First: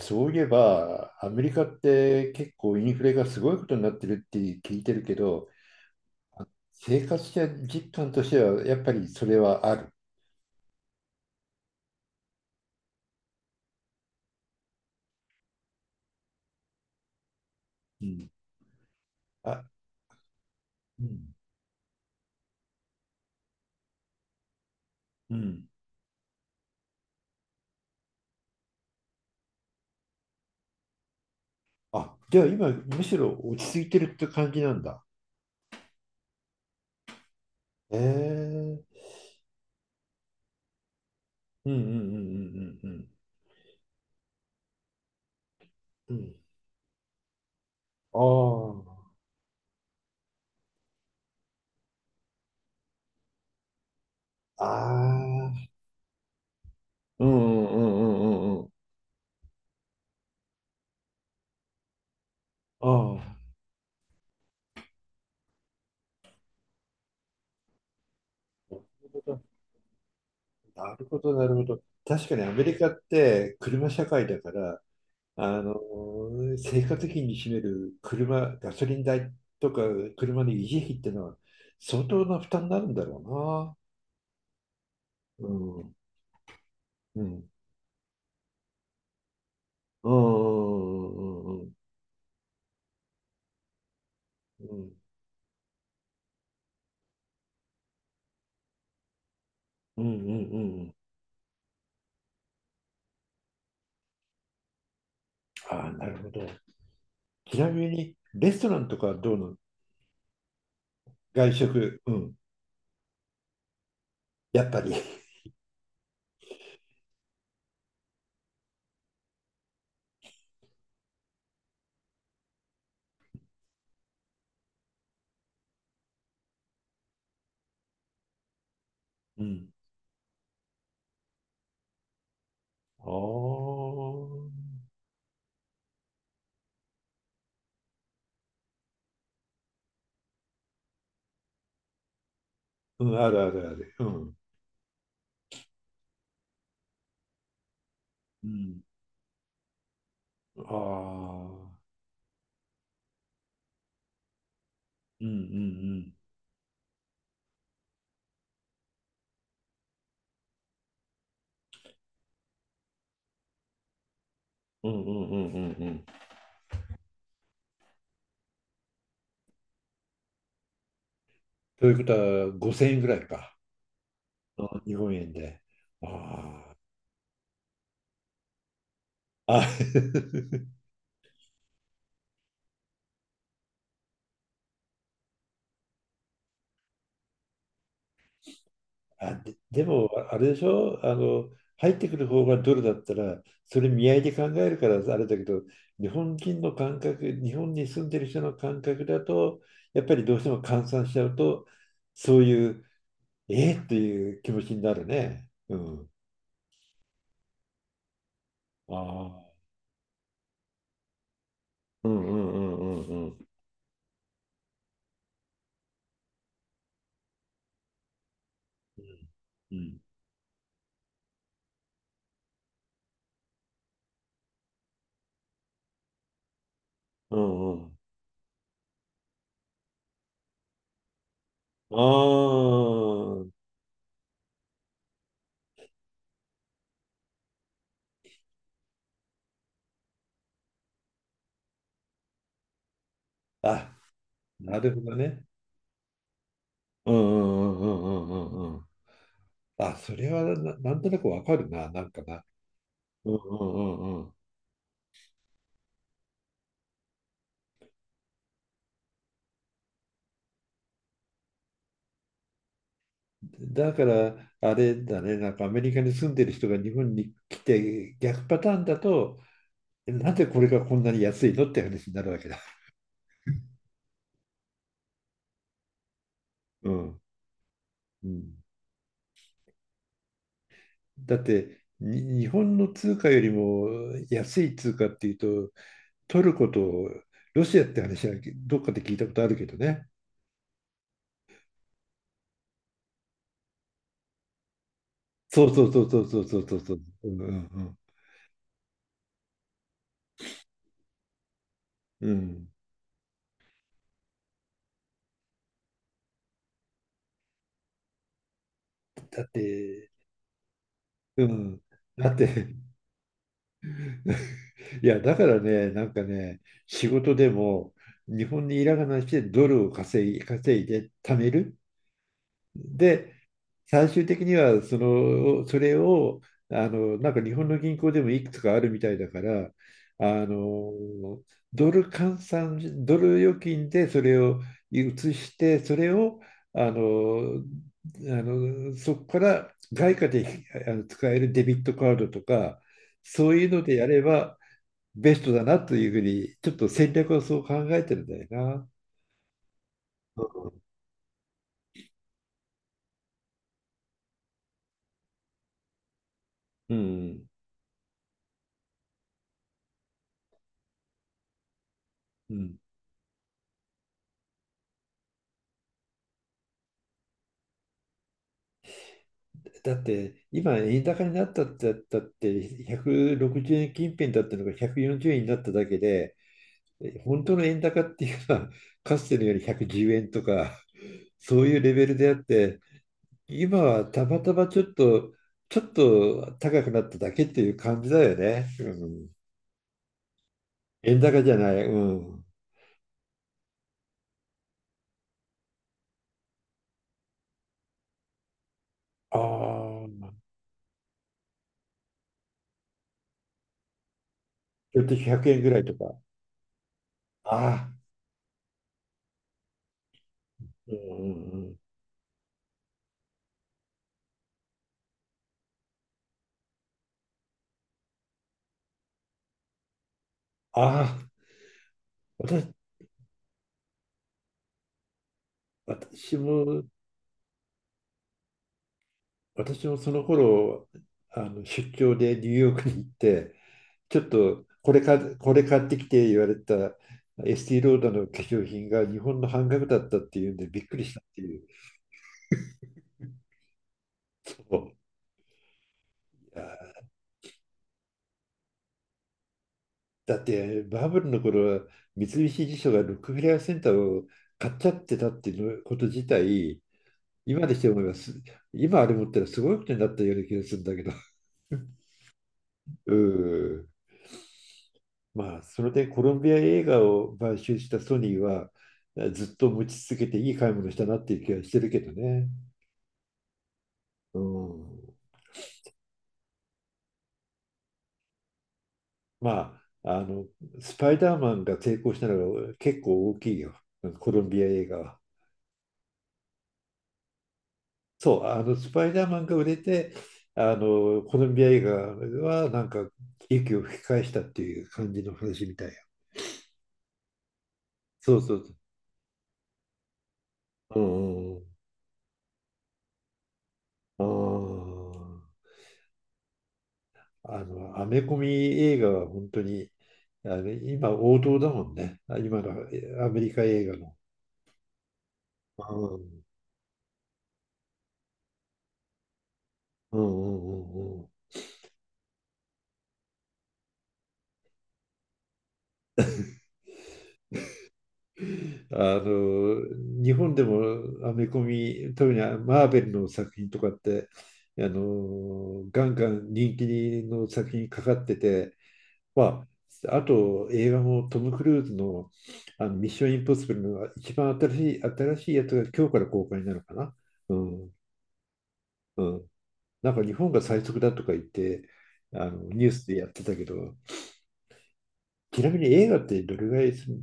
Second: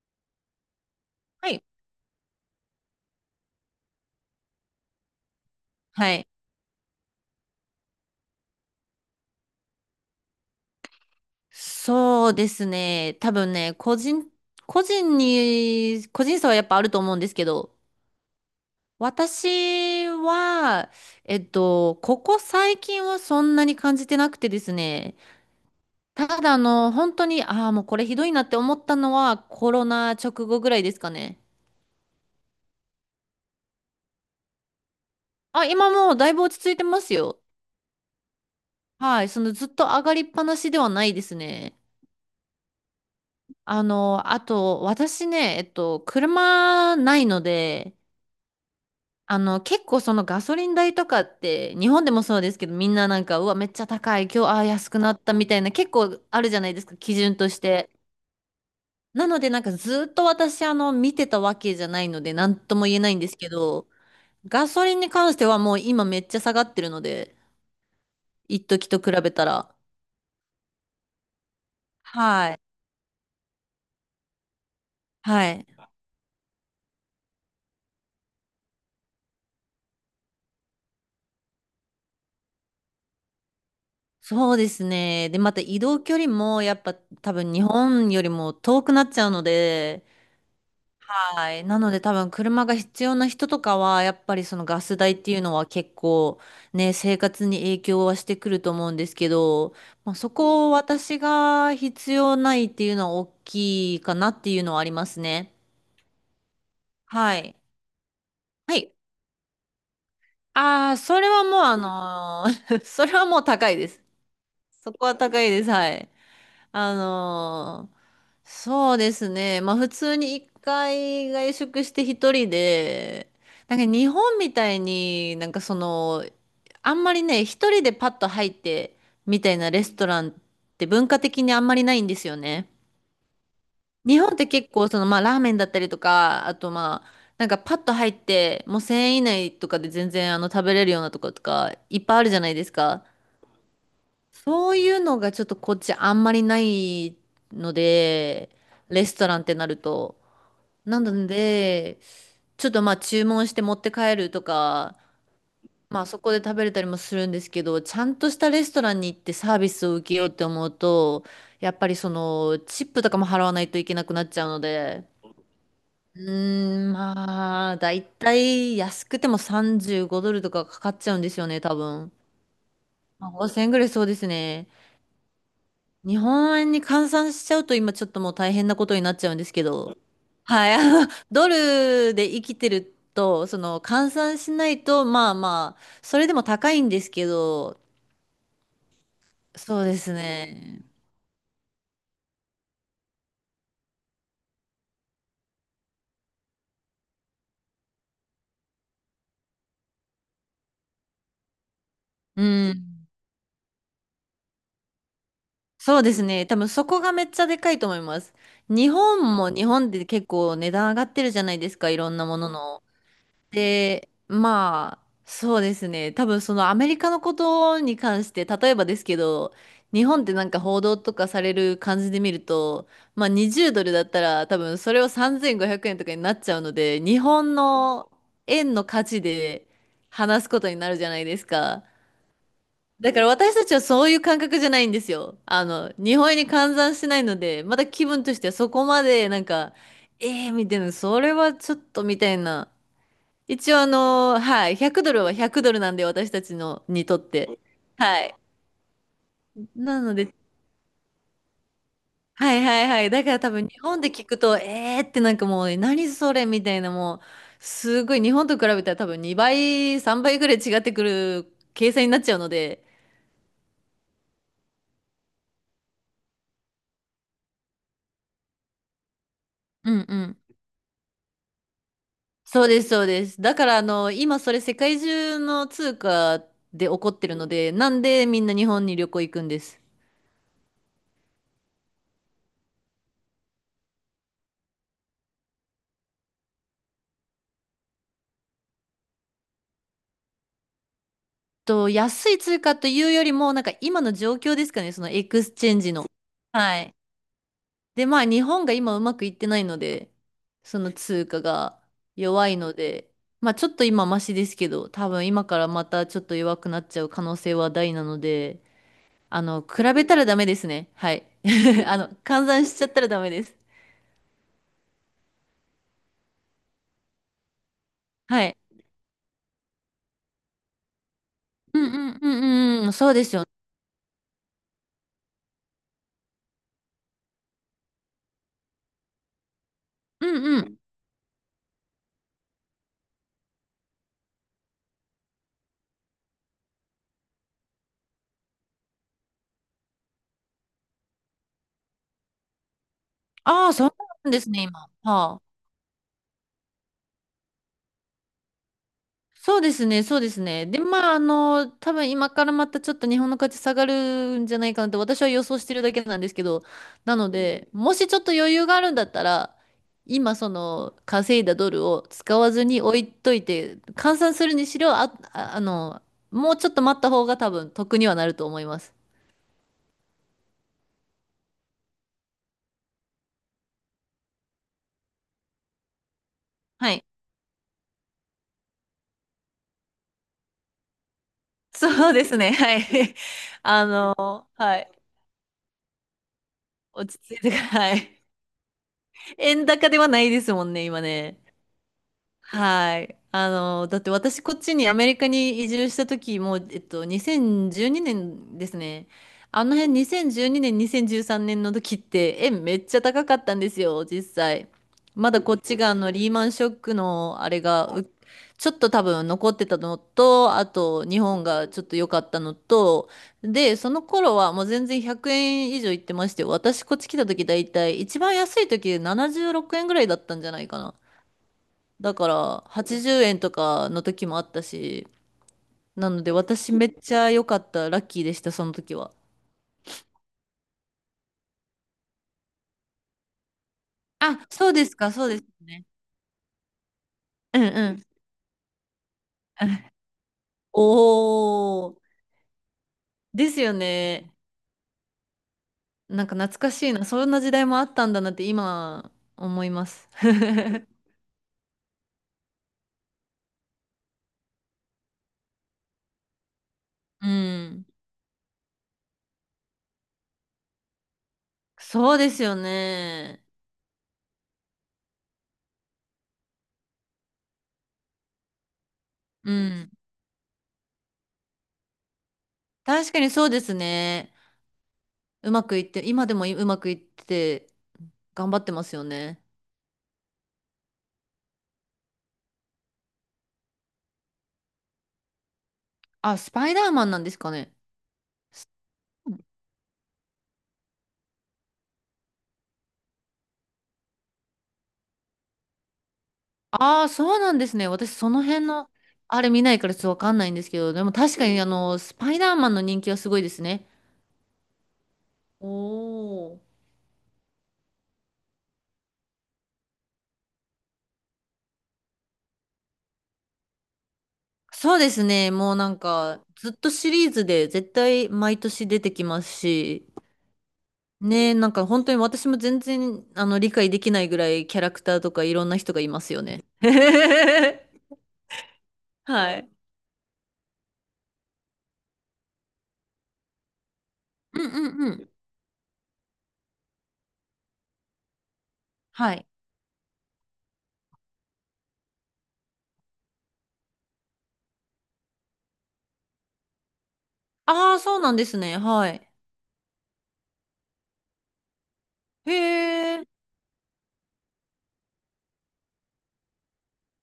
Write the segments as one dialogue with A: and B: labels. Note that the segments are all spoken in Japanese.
A: そういえば、アメリ
B: は
A: カ
B: い。
A: って結構インフレがすごいことになってるって聞いてるけど、
B: はい。
A: 生活実感としてはやっぱりそれはある。
B: そうですね。多分ね、個人差はやっぱあると思うんですけど、
A: うん。あ、
B: 私は、
A: うん。
B: ここ最近はそんなに感じてなくてですね、
A: うん。
B: ただ本当に、ああ、もうこれひどいなって思ったのはコロナ直後ぐらいですかね。
A: あ、じゃあ今、むしろ落ち着いてるって感じなんだ。
B: あ、今もうだいぶ落ち着いてますよ。
A: ええ
B: はい、そのずっと上がりっぱなしではないです
A: うんう
B: ね。
A: んうんうんうん
B: あと、私ね、
A: うん。
B: 車ないので、
A: うん。あ
B: 結構そのガソリン代とかって、日本でもそうですけど、みんななんか、うわ、めっちゃ高い、今日、あ
A: あ。
B: あ、安くなったみ
A: あ
B: たいな、
A: あ。
B: 結構あるじゃないですか、基
A: うんう
B: 準とし
A: んう
B: て。
A: んうんうんうん。
B: なので、なんかずっと私、見てたわけじゃないので、なんと
A: あ
B: も言えないんですけ
A: あ。
B: ど、ガソリンに関してはもう今めっちゃ下がってるので、一時と比べたら。
A: なるほど、なるほど。確かに
B: は
A: ア
B: い。
A: メリカって車社会だから、
B: は
A: あ
B: い。
A: の生活費に占める車、ガソリン代とか車の維持費っていうのは相当な負担になるんだろ
B: そうですね。で、
A: うな。う
B: また移
A: ん。
B: 動距離も、やっぱ
A: う
B: 多
A: ん。
B: 分日本よりも遠くなっちゃうので、
A: うん。う
B: は
A: ん。う
B: い。
A: ん。
B: なので多分車が必要な人とかは、やっぱりそ
A: う
B: のガ
A: ん。
B: ス代っていうのは結構ね、生活に影響はしてくると思うんですけど、
A: うんう
B: まあ、そ
A: ん
B: こを
A: うん。
B: 私が必要ないっていうのは大きいかなっていうのはありますね。
A: ああ、なるほど。
B: はい。
A: ちなみに、レスト
B: は
A: ラン
B: い。
A: とかはどうなの？
B: ああ、それは
A: 外
B: もう
A: 食。うん。
B: それはもう高いです。
A: やっぱ
B: そ
A: り。
B: こは高いです。はい。あのーそうですね。まあ普通に一回外食して一人で、なんか日本みたいになんかその、あんまりね、一人でパッと入ってみ
A: う
B: たいな
A: ん。
B: レストランって文化的にあんまりないんですよね。
A: あ
B: 日本って結
A: あ。
B: 構そのまあラーメンだったりとか、あとまあなんかパッと入ってもう1000円以内とかで全然あの食べれるようなとことかいっぱいあるじゃないです
A: う
B: か。
A: ん。あるあるある。うん。
B: そういうのがちょっとこっちあんまりないの
A: う
B: で、
A: ん。
B: レストランってなると。な
A: あ
B: の
A: あ。
B: で、ちょっとまあ注文して持って帰るとか、
A: うんう
B: まあ
A: ん
B: そこで食べれたりもするんですけど、ちゃんとしたレストランに行ってサービスを受けようって思うと、やっぱりそのチップとかも払わないといけなくなっちゃうの
A: うん。う
B: で、
A: んうんうんうんうん。
B: うーん、まあ、だいたい安くても35ドルとかかかっちゃうんですよね、多
A: ということ
B: 分。
A: は、5000円ぐらい
B: まあ、
A: か。
B: 5000ぐらいそうですね。
A: あ、日本円で。
B: 日本円
A: あ
B: に換算しちゃうと今ちょっともう大変なことになっちゃうんです
A: あ。
B: け
A: あ
B: ど、はい、ドルで生きてると、その換算しないと、まあまあ、それでも高いんですけど、
A: あ、で、
B: そ
A: で
B: うで
A: も、
B: す
A: あれでし
B: ね。
A: ょ、入ってくる方がドルだったら、それ見合いで考えるからあれだけど、日本人の感覚、日本に住んでる人の感覚だと、やっぱりどうしても換算しちゃうと、そ
B: う
A: ういう、
B: ん、
A: えー、っていう気持ちになるね。う
B: そう
A: ん。
B: ですね。多分そこがめっちゃでかいと思います。日
A: あ
B: 本も
A: あ。
B: 日本で結構値段上がってるじゃないですか、い
A: う
B: ろん
A: ん
B: な
A: う
B: もの
A: んう
B: の。
A: んうんうん。
B: で、まあ、そうですね。多分そのアメリカのことに関して、例えばですけど、
A: うん
B: 日本ってなんか報道とかされる感じで見ると、まあ20ドルだったら多分それを3500円とかになっちゃうので、日
A: うん
B: 本
A: うんうん。
B: の円の価値で話すことになるじゃないですか。
A: あ
B: だから私たちはそういう感覚じゃないんですよ。日本円に換算してないので、まだ気分としてはそこまでなんか、ええー、みたいな、それはちょっとみたいな。
A: あ。
B: 一応
A: あ、
B: はい、
A: なるほ
B: 100ド
A: ど
B: ルは
A: ね。
B: 100ドルなんで私たちのに
A: うんう
B: とって。
A: んう
B: は
A: ん
B: い。
A: うんうんうんうん。あ、
B: な
A: そ
B: の
A: れ
B: で、
A: はな、なんとなくわかるな、なんかな。
B: はいはいはい。だか
A: うんう
B: ら多分日
A: ん
B: 本で
A: う
B: 聞
A: んう
B: くと、えーってなんかもう何それみたいなもう、すごい日本と比べたら多分2倍、3倍ぐらい違ってくる計算になっちゃうので。
A: ん。だから、あれだね、なんかアメリカに住んでる人が日本に来て逆パターンだと、
B: うん
A: え
B: う
A: なんで
B: ん。
A: これがこんなに安いのって話になるわけだ。
B: そうですそうです。だから今それ世界中の通貨で
A: う
B: 起こっ
A: ん。
B: てるので、なんで
A: う
B: みんな
A: ん、
B: 日本に旅行行くんです。
A: だってに日本の通貨よりも安い通貨っていうと、トルコとロシアって話はどっかで聞いたことあるけどね。
B: と、安い通貨というよりも、なんか今の状況ですかね、そのエクス
A: そ
B: チ
A: う
B: ェン
A: そう
B: ジ
A: そ
B: の。
A: うそうそうそうそう
B: は
A: そ
B: い。
A: う。うんうん
B: で、まあ日本が今うまくいってないので、その通貨が
A: うん。う
B: 弱い
A: ん、
B: ので、まあちょっと今マシですけど、多分今からまたちょっと弱くなっちゃう可能性は大なので、
A: だっ
B: 比べ
A: て、
B: たらダメですね。はい。
A: うん、だっ
B: 換算
A: て
B: しちゃったらダメです。
A: いや、だからね、なんかね、仕事でも
B: は
A: 日
B: い。
A: 本にいらがなしてドルを稼いで貯める。
B: うんうんうん、うん、そうで
A: で、
B: すよね。
A: 最終的にはその、それを、なんか日本の銀行でもいくつかあるみたいだから、
B: うん
A: あ
B: うん。
A: の、ドル換算、ドル預金でそれを移して、それを、あの、そこから外貨で使えるデビットカードとか、そうい
B: あ
A: う
B: あ、
A: の
B: そう
A: でやれ
B: なんです
A: ば、
B: ね、今。
A: ベ
B: は
A: ス
B: あ。
A: トだなというふうに、ちょっと戦略をそう考えてるんだよな。
B: そうですね、そうですね。で、まあ、多分今からまたちょっと日本の価値下がるんじゃないかなって私は予想してるだけなんですけど、
A: う
B: なの
A: ん。
B: で、もしちょっと余裕があるんだったら、今その稼いだドルを使わ
A: う
B: ず
A: ん、
B: に置いといて、換算するにしろ、もうちょっと待った方が多分得にはなると思います。
A: だって、今、円高になったってだって160円近辺だったのが140円になっただけで、
B: はい。
A: 本当の円高っていうのは、かつてのより110円とか、そう いうレベ
B: そう
A: ル
B: で
A: であっ
B: すね。は
A: て、
B: い。
A: 今はたまたま
B: はい。
A: ちょっと高くな
B: 落
A: った
B: ち
A: だ
B: 着い
A: けっ
B: てか
A: ていう
B: ら、は
A: 感じ
B: い。
A: だよね。うん、
B: 円高ではないですもんね、今
A: 円
B: ね。
A: 高じゃない。うん、
B: はい。だって私こっちにアメリカに移住した時もう、2012年ですね。
A: あ
B: あの辺
A: あ、
B: 2012年、2013年の時って円めっちゃ高かったんですよ、実際。
A: ちょっと
B: まだ
A: 100
B: こっ
A: 円ぐ
B: ち
A: らい
B: が
A: と
B: あの
A: か。
B: リーマンショックのあ
A: あ
B: れが
A: あ。
B: ちょっと多分残ってたのと、あ
A: うんう
B: と
A: ん
B: 日本
A: う
B: が
A: ん、
B: ちょっと良かったのと、で、その頃はもう全然100円以上いってまして、私こっち来た時だいたい一番安い時で76円ぐらいだったんじゃないかな。
A: ああ、
B: だから
A: 私、
B: 80円とかの時もあったし、なので
A: 私
B: 私
A: も、
B: めっちゃ良かった、ラッキーでした、その時は。
A: 私もその頃、あの出張でニューヨークに行って、ちょっ
B: あ、
A: と
B: そうですか、そうです
A: これ
B: ね。
A: 買ってきて言われたエ
B: うん
A: スティ
B: う
A: ロー
B: ん。
A: ダーの化粧品が日本の半額だったっていうんでびっくりしたっていう。
B: おー、ですよね。
A: そう
B: なんか
A: い
B: 懐かしい
A: や
B: な、そんな時代もあったんだなって今思います。
A: だ ってバブルの頃は三菱地所がロックフェラーセンターを買っちゃってたっていうこと自体、
B: う
A: 今でし
B: ん。
A: て思います。今あれ持ったらすごいことになったような気がするんだけど。
B: そうですよ
A: う
B: ね。
A: ん、まあ、それでコロンビア映画を買収したソニーは、ず
B: う
A: っと持
B: ん。
A: ち続けていい買い物したなっていう気はしてるけどね。
B: 確かにそうですね。
A: うん。
B: うまくいって、今でもうまくいってて頑張ってますよね。
A: まあ、スパイダーマンが成功したのが結構大きいよ、コロンビア映画は。
B: あ、スパイダーマンなんですかね。
A: そう、スパイダーマンが売れて、コロンビア映画はなんか息を吹き返したっていう感じの話みたいよ。
B: ああ、そうなんですね。私、そ
A: そう
B: の
A: そう
B: 辺
A: そ
B: の、あれ見ないからちょっとわかんないんですけど、
A: う。う
B: でも
A: ん
B: 確
A: う
B: か
A: んう
B: に、
A: ん。
B: スパイダーマンの人気はすごいですね。
A: あー
B: おー。
A: アメコミ映画は本当に、今王道だもんね、今のアメリカ映画の。
B: そうですね。もうな
A: う
B: ん
A: ん、
B: か、ずっとシリーズで絶対毎年出てきますし、
A: うん、うん、うん。うん。
B: ね、なんか本当に私も全然、理解できないぐらいキャラクターとかいろんな人がいますよね。はい。
A: 日本でもアメコミ、特にマーベルの作品とかって、
B: うんうんうん。
A: ガンガン人気の作品かかってて、
B: はい。
A: まあ、あと映画もトム・クルーズの、あのミッション・インポッシブルの一番新しいやつが今日から公開になるかな。うん、
B: ああ、そうなんですね。は
A: う
B: い。
A: ん。なんか日本が最速だとか言って、あ
B: へ
A: のニュースで
B: え。
A: やってたけど、ちなみに映画ってどれぐらいするの？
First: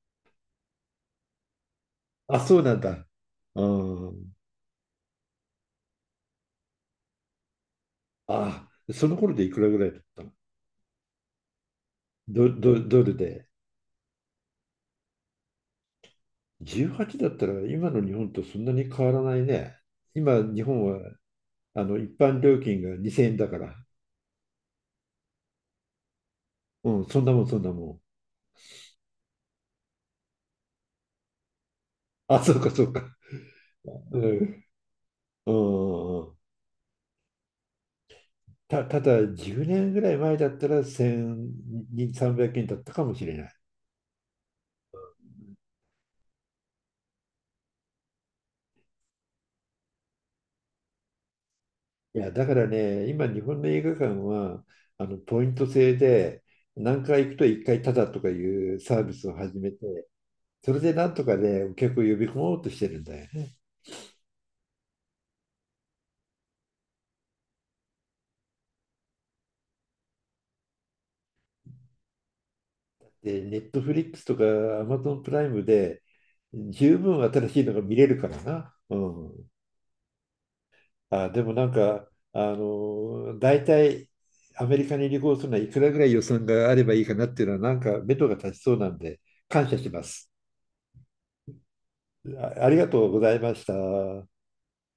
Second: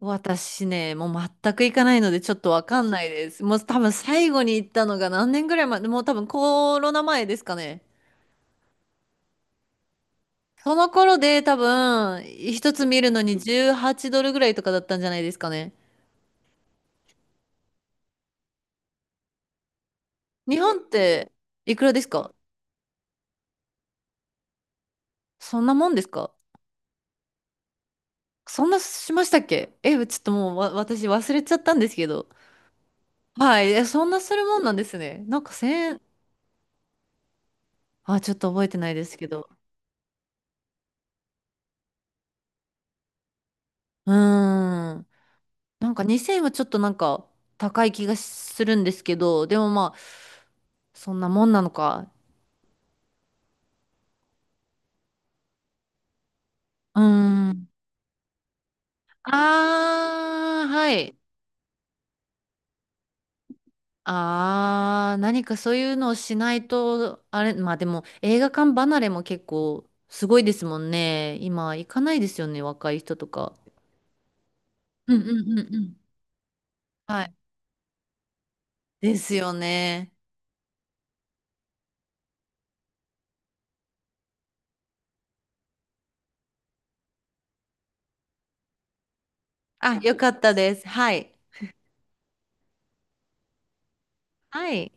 B: 私ね、もう全く行かないのでちょっ
A: あ、
B: と
A: そう
B: わ
A: なん
B: かんな
A: だ。
B: いです。もう多分
A: う
B: 最
A: ん。
B: 後に行ったのが何年ぐらい前、もう多分コロナ前ですかね。
A: あ、その頃でいくらぐらいだったの？
B: その頃で多分一つ見
A: ド
B: る
A: ル
B: のに
A: で。
B: 18ドルぐらいとかだったんじゃないですかね。
A: 18だったら今の日本とそんなに変わらないね。今、
B: 日
A: 日
B: 本っ
A: 本は
B: ていくらです
A: 一
B: か？
A: 般料金が2000円だから。
B: そんなもんですか？
A: うん、そんなもん、そんなもん。
B: そんなしましたっけえ、ちょっともうわ私忘れちゃったんですけど。
A: あ、そうか、そうか。
B: はい、え、そん
A: う
B: なするもん
A: ん。
B: なんですね。なんか1000円、
A: うん。
B: あ、ちょっと覚えてない
A: た
B: です
A: だ、
B: けど。
A: 10年ぐらい前だったら1200、300円だったかもしれない。
B: うーん。なんか2000円はちょっとなんか高い気がするんですけど、でもまあ、そんなもんなのか。
A: いや、だからね、今、日本の映画館は、ポイント制で、
B: う
A: 何
B: ー
A: 回行くと1
B: ん。
A: 回タダとかいうサービスを始めて、
B: ああ、
A: それ
B: は
A: でなん
B: い。
A: とかね、お客を呼び込もうとしてるんだよね。
B: ああ、何かそういうのをしないと、あれ、まあでも映画館離れも結構すごいですもんね。今行かないですよね、若い人と
A: で、
B: か。
A: ネットフリックスとかアマゾ
B: う
A: ン
B: ん
A: プ
B: う
A: ライ
B: んう
A: ム
B: んうん。
A: で、十分
B: はい。
A: 新しいのが見れるからな。う
B: で
A: ん。
B: すよね。
A: あ、でもなんか、大体、アメリカに旅行するのはいくらぐらい予算があればいいかなっていうのは、なんか目処が立ちそうなんで、感謝し
B: あ、
A: ま
B: よか
A: す。
B: ったです。はい。
A: あ、ありがとうございました。
B: はい。